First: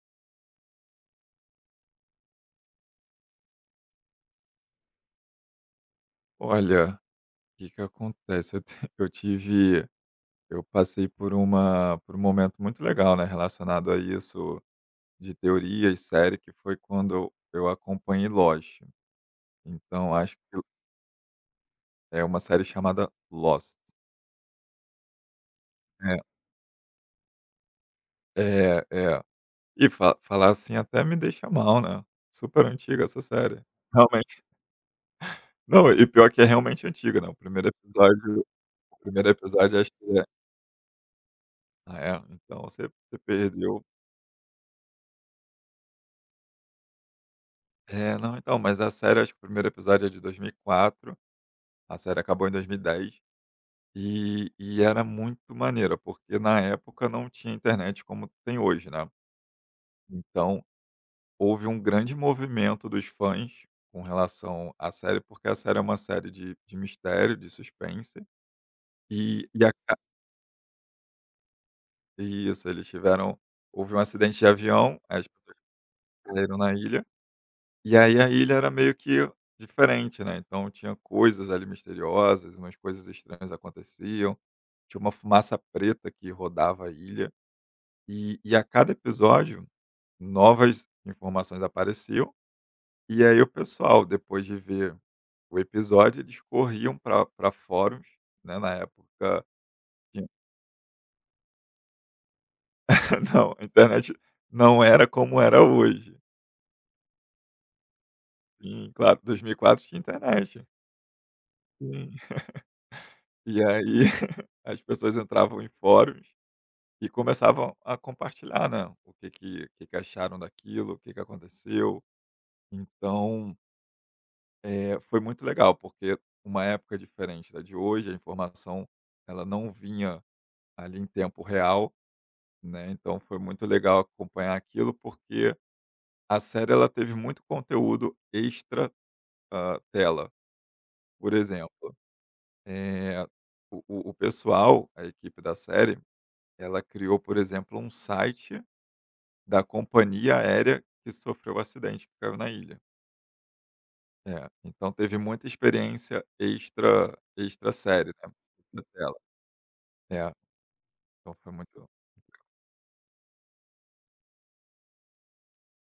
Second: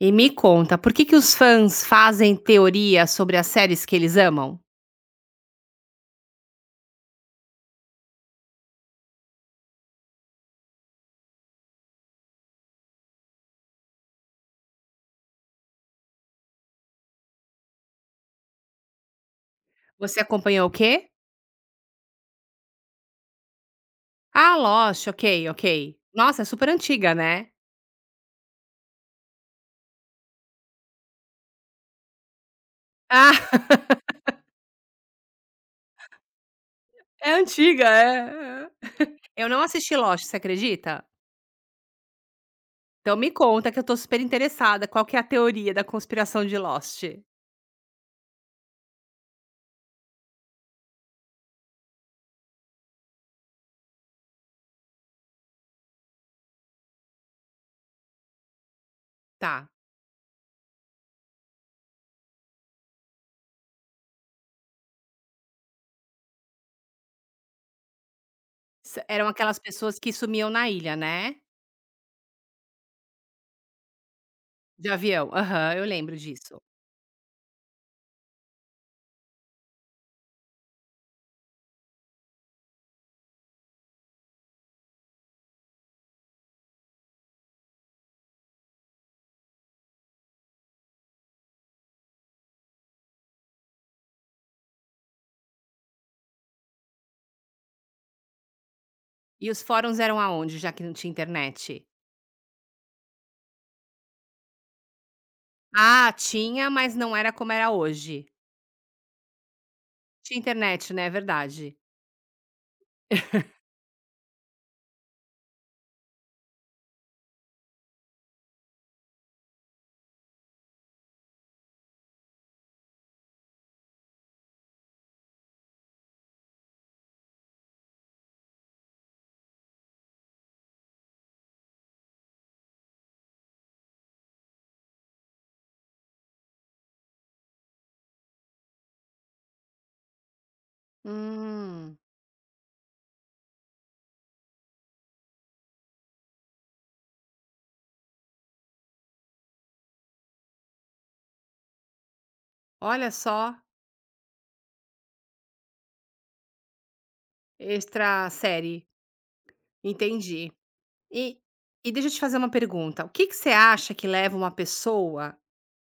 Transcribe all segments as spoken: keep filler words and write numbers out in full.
E me conta, por que que os fãs fazem teoria sobre as séries que eles amam? Olha, o que que acontece, eu te eu tive eu passei por uma por um momento muito legal, né, relacionado a isso, de teoria e série, que foi quando eu eu acompanhei Lost. Então Você acho que acompanhou o quê? é uma série chamada Lost. Ah, Lost, ok, ok. É, Nossa, é super antiga, né? é, é. E fa falar assim até me deixa mal, né, super antiga essa Ah, série. Realmente. Não, e pior que é realmente antiga, né, é o primeiro antiga, episódio é. o é. primeiro Eu não episódio acho assisti que Lost, é você acredita? ah, é? Então você Então você me conta que eu perdeu. tô super interessada, qual que é a teoria da conspiração de Lost? É, não, então, mas a série, acho que o primeiro episódio é de dois mil e quatro, a série acabou em dois mil e dez, e dez, e e era muito maneira, porque na época não tinha internet como tem hoje, né. Tá. Então, houve um grande movimento dos fãs com relação à série, porque a série é uma série de de mistério, de suspense, S eram e aquelas e pessoas aca que sumiam na ilha, né? isso, eles tiveram houve um acidente de De avião, as avião. pessoas Aham, eu lembro caíram disso. na ilha. E aí a ilha era meio que diferente, né, então tinha coisas ali misteriosas, umas coisas estranhas aconteciam, tinha uma fumaça preta que rodava a ilha, e e a cada episódio novas informações apareciam, e aí o pessoal depois de ver o episódio eles corriam para pra fóruns, né, na época E os fóruns eram tinha. aonde, já que não tinha internet? Não, a internet não era como era Ah, hoje. tinha, mas não era como era hoje. Sim, claro, dois mil e quatro tinha De internet. internet, né, é verdade. Sim. E aí as pessoas entravam em fóruns e começavam a compartilhar, né, o que que o que que acharam daquilo, o que que aconteceu. Então, eh, foi muito legal, porque uma época diferente da de hoje, a informação ela não vinha ali em tempo real, né, então foi muito legal acompanhar aquilo, porque a série ela teve muito conteúdo extra, hã, tela. Por exemplo, Hum, eh, o o o pessoal, a equipe da série ela criou, por exemplo, um site da companhia aérea que sofreu o acidente, que caiu na ilha. olha só, É, então teve muita experiência extra extra série, extra né, extra série, tela. É, entendi. então E foi muito. e deixa eu te fazer uma pergunta, o que que você acha que leva uma pessoa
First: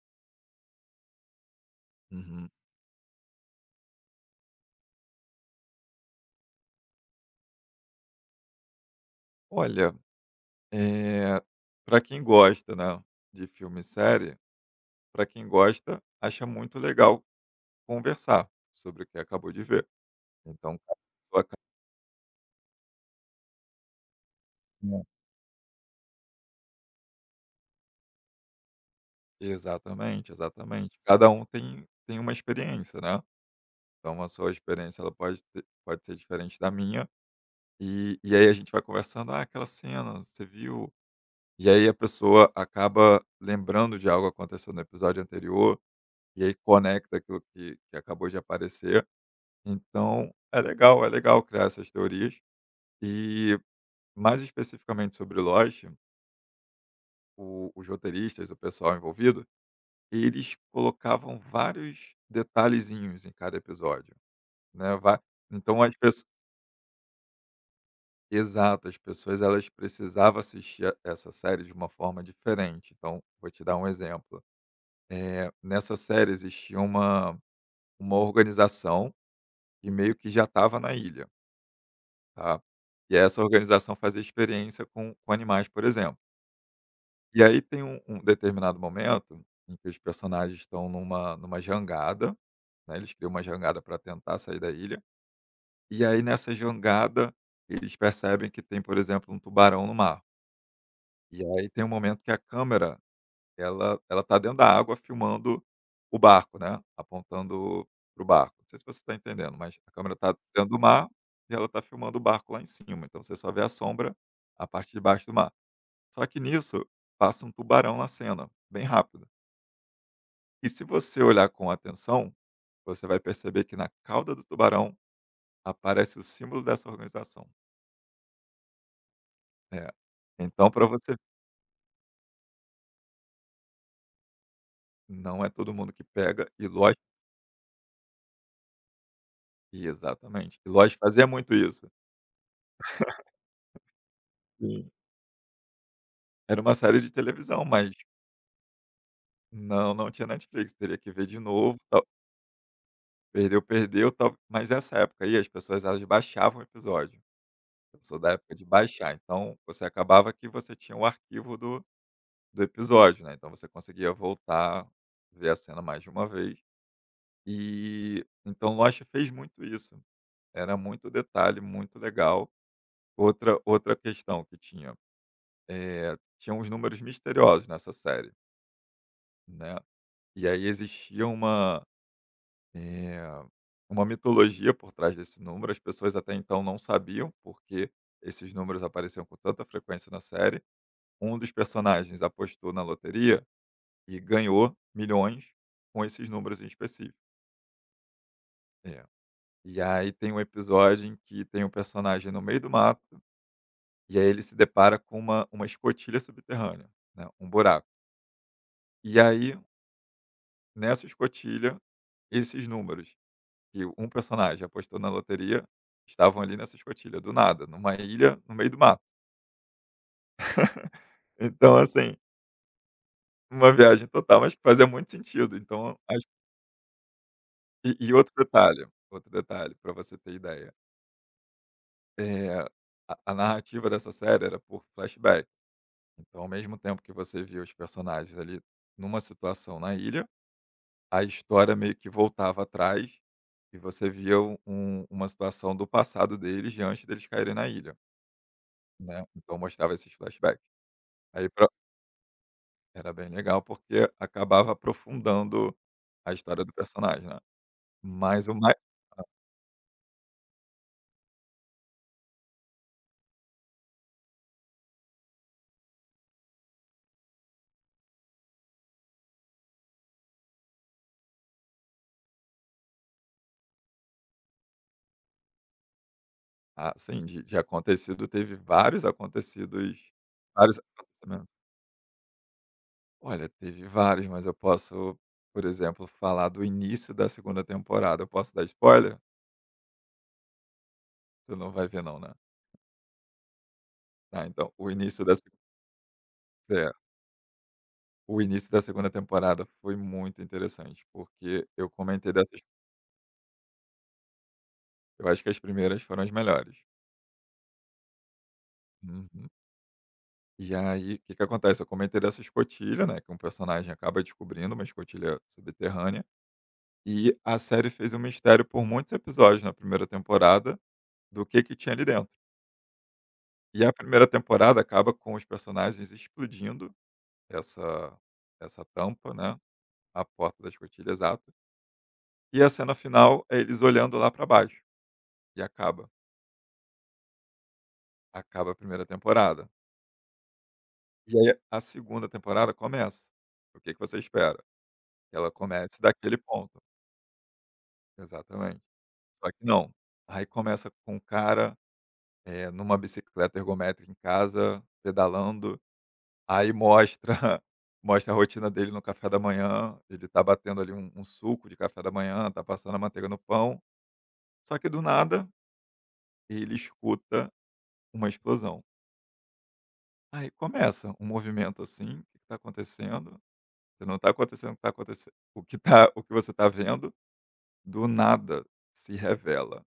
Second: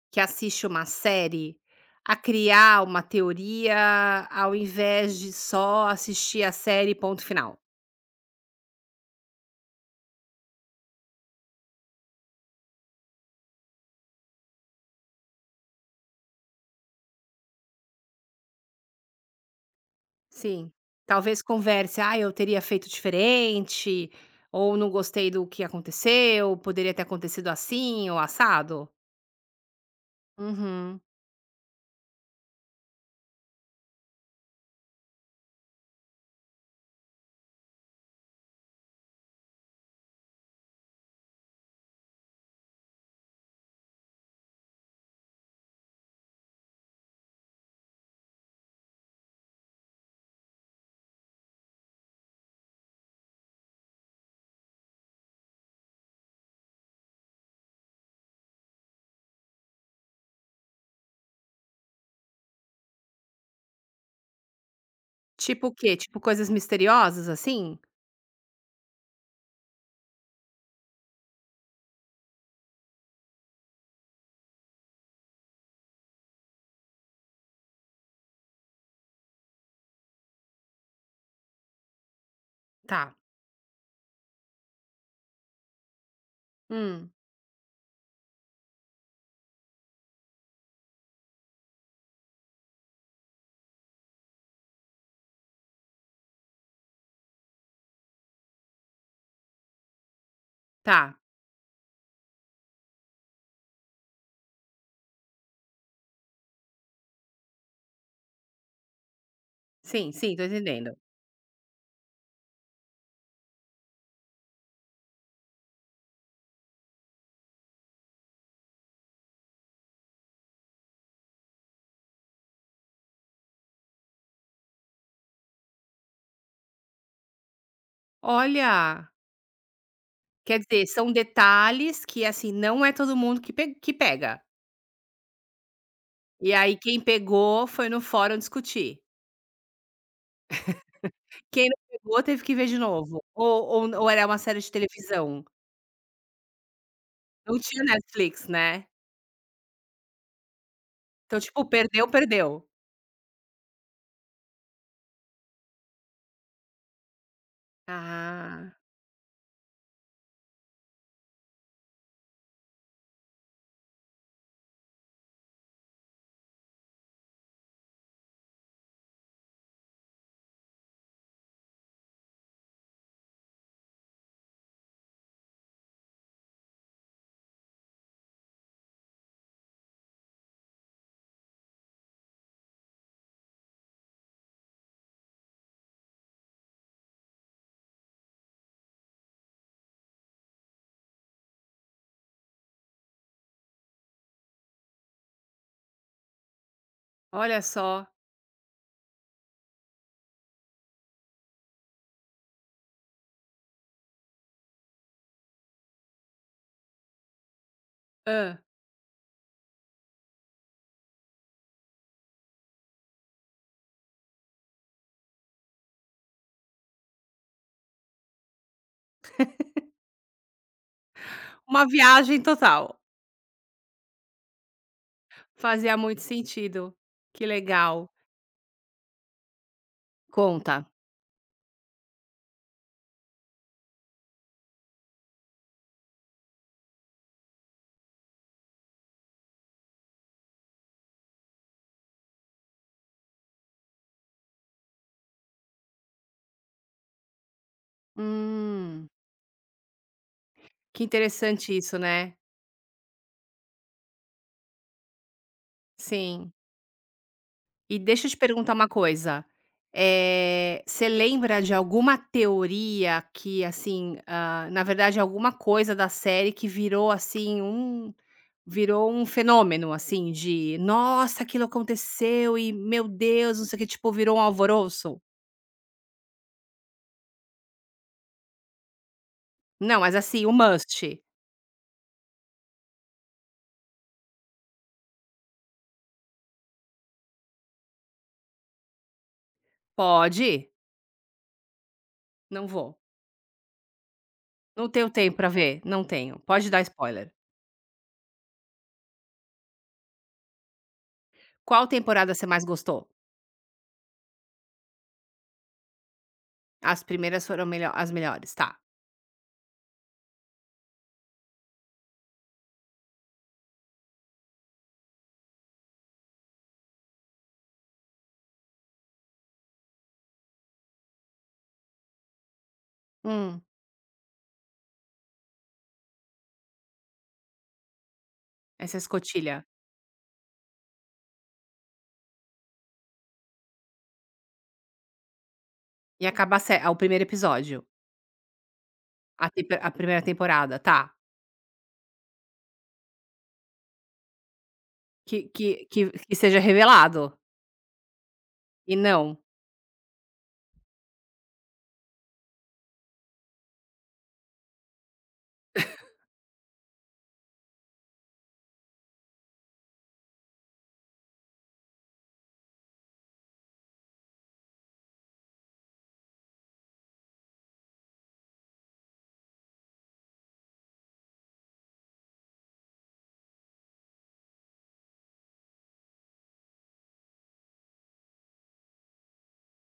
que assiste uma série a Uhum. criar uma teoria, ao invés de só assistir a série ponto final? Olha, eh, pra quem gosta, né, de filme e série, para quem gosta, acha muito legal conversar sobre o que acabou de ver. Sim, Então cada talvez pessoa acaba converse: "Ah, eu teria feito diferente", ou "Não gostei do que aconteceu, poderia ter acontecido assim ou assado"? Exatamente, exatamente. Uhum. Cada um tem tem uma experiência, né. Então a sua experiência ela pode te pode ser diferente da minha, e e aí a gente vai conversando: "Ah, aquela cena, você viu?" E aí a pessoa acaba lembrando de algo que aconteceu no episódio anterior, e aí conecta aquilo que que acabou de aparecer. Então é legal, é legal criar essas teorias. E mais especificamente sobre Lost, o os roteiristas, o pessoal envolvido, eles colocavam vários detalhezinhos em cada episódio, né, va Tipo o então quê? as Tipo pesso coisas misteriosas, assim? exato, as pessoas elas precisavam assistir a essa série de uma forma diferente. Então, vou te dar um exemplo. Eh, nessa série existia uma uma organização que meio que já estava na ilha, tá. Tá. E essa organização fazia experiência com com animais, por exemplo. Hum, E aí tem um um determinado momento em que os personagens estão numa numa jangada, né, eles criam uma jangada para tentar sair da ilha, e aí nessa jangada eles percebem que tem, por exemplo, um tubarão no mar. tá. E aí tem um momento que a câmera, ela ela tá dentro da água filmando o barco, né, apontando pro barco. Não sei se você tá entendendo, mas a Sim, câmera sim, tá tô dentro do entendendo. mar e ela tá filmando o barco lá em cima, então você só vê a sombra, a parte de baixo do mar. Só que nisso, passa um tubarão na cena, bem rápido. E se você olhar com atenção, você vai perceber que na cauda do tubarão aparece o símbolo dessa organização. Olha, É. quer Então dizer, para são você detalhes que, assim, não é todo mundo que pe que pega. não é todo mundo que pega E e aí quem lógico. pegou foi no fórum discutir. Exatamente. E Lost fazia muito Quem não isso. pegou teve que ver de novo. Ou ou ou era uma série de Sim. televisão? Era uma série de Não televisão, tinha mas Netflix, né. não, não tinha Netflix, teria que ver de Então, tipo, novo, tal. perdeu, perdeu. Perdeu, perdeu, tal. Mas nessa época aí as pessoas elas baixavam o episódio. Eu sou da época de Ah, baixar, então você acabava que você tinha o arquivo do, do episódio, né? Então você conseguia voltar, ver a cena mais de uma vez. E então Lost fez muito isso. Era muito detalhe, muito legal. Outra outra questão que tinha, eh, tinha uns números misteriosos nessa série. Né. E aí existia uma, eh, uma mitologia por trás desse número, as pessoas até então não sabiam porque esses números apareciam com tanta frequência na série. Um dos personagens apostou na loteria e ganhou milhões com esses números em específico. olha só. É. E aí tem um episódio em que tem um personagem no meio do mato, e aí ele se depara com uma uma escotilha subterrânea, né, um buraco. Ah, E aí, nessa escotilha, esses números que um personagem apostou na loteria, estavam ali nessa escotilha, do nada, numa ilha, no meio do mato. Então, uma assim, viagem total. uma viagem total, mas que fazia muito sentido. Fazia Então, muito acho sentido. Que e legal. e outro detalhe, outro detalhe, para você ter ideia, Conta. eh, a a narrativa dessa série era por flashback. Então, ao mesmo tempo que você via os personagens ali numa situação na ilha, a história meio que voltava atrás e você via um um uma situação do passado deles de antes deles caírem na ilha, Hum, né. Então mostrava esses flashbacks. que Aí interessante isso, né. era bem legal, porque acabava aprofundando a Sim. história do personagem, né. E deixa eu te Mas o perguntar mais uma coisa, eh, você lembra de alguma teoria que, assim, ah, na verdade alguma coisa da série que virou, assim, um virou um fenômeno, assim, de: "Nossa, aquilo aconteceu e meu Deus, não sei o quê", tipo, virou um alvoroço? assim de de acontecido teve vários acontecidos, Não, mas assim, o vários must. acontecimentos. Olha, teve vários, mas eu posso, por exemplo, falar do início da segunda temporada. Eu posso dar spoiler? Pode? Você não vai ver não, né. Não vou. Tá, então, Não o tenho início tempo da se pra ver, não tenho. Pode dar certo. spoiler. O início da segunda temporada foi muito interessante, porque Qual eu temporada comentei você dessas, mais gostou? eu acho que as primeiras foram as melhores. As primeiras foram melho as melhores, tá. Uhum. E aí, o que que acontece? Eu comentei dessa escotilha, né, que um personagem acaba descobrindo, uma escotilha subterrânea, e a série fez um mistério por muitos episódios na primeira temporada do que que tinha ali dentro. Hum, E a primeira temporada acaba com os personagens explodindo essa essa essa tampa, né, escotilha. a porta da escotilha, exato. E a cena final é eles olhando lá para baixo e acaba. E acabar a sé o primeiro episódio, Acaba a primeira a temporada. temp a primeira temporada, tá. E aí a segunda temporada começa. O que que você espera? Que Que ela que que comece que daquele seja ponto. revelado, Exatamente. e não. Só que não. Aí começa com o cara, eh, numa bicicleta ergométrica em casa, pedalando, aí mostra mostra a rotina dele no café da manhã, ele tá batendo ali um um suco de café da manhã, tá passando a manteiga no pão, só que do nada ele escuta uma explosão. Aí começa um movimento assim, o que que tá acontecendo? Se não tá acontecendo o que tá acontecendo? O que tá o que você tá vendo, do nada se revela.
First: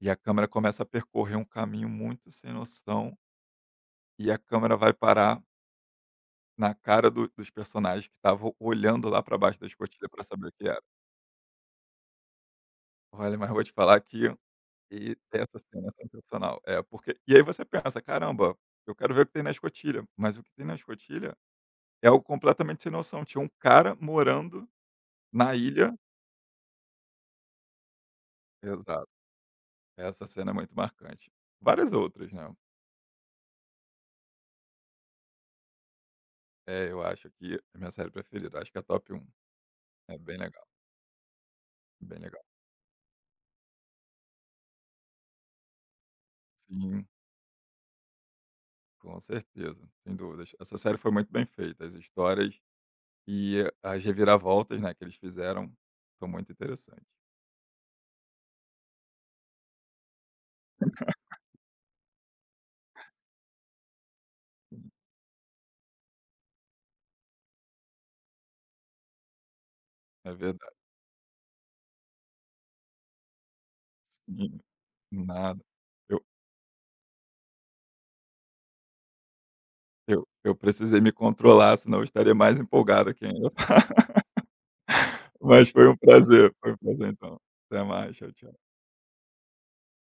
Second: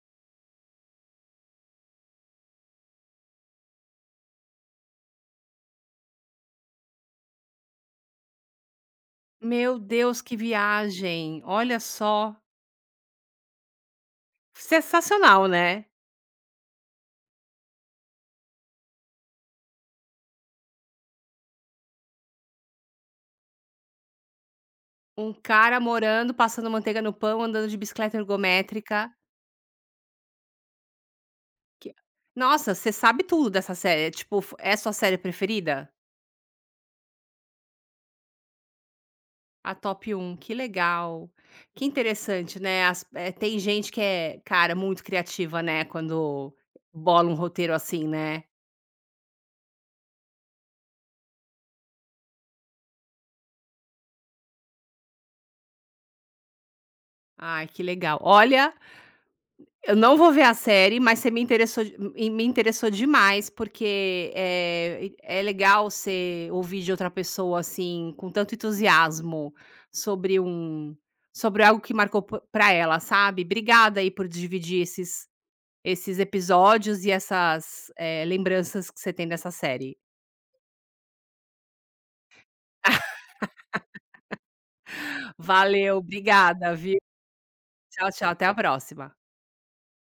E a câmera começa a percorrer um caminho muito sem noção. E a câmera vai parar na cara do dos personagens que estavam olhando lá para baixo da Meu escotilha Deus, para que saber o que era. viagem, olha só. Olha, mas vou te falar que e Sensacional, essa né. cena é sensacional. É, porque e aí você pensa: "Caramba, eu quero ver o que tem na escotilha", mas o que tem na escotilha é algo completamente sem noção. Tinha um cara morando Um na cara ilha, morando, passando manteiga no pão, andando de bicicleta exato. ergométrica, Essa cena é muito marcante. Várias que outras, né. nossa, você sabe tudo dessa série, é tipo, f é sua série preferida? É, eu acho que é minha série preferida. Acho que é a top um. A top É um bem que legal, legal. Que bem legal. interessante, né, as eh, tem gente que é, cara, muito criativa, né, quando Sim. bola um roteiro assim, né. Com certeza, sem dúvidas. Essa série foi muito bem feita, as histórias e as reviravoltas, né, que eles fizeram são muito interessantes. Ai, que legal. Olha, eu não vou ver a série, mas você me interessou de e me interessou demais, porque, é é legal você ouvir de outra pessoa, assim, com tanto entusiasmo É sobre verdade, um sobre algo que marcou po pra ela, sabe. Obrigada aí por sim, dividir esses nada. esses Eu episódios e essas, eh, lembranças que você tem dessa série. eu eu precisei me controlar, senão eu estaria mais empolgado que ainda. Mas foi Valeu, um prazer, foi obrigada, um viu. prazer então. Até Tchau, mais, tchau, tchau, até a tchau. próxima.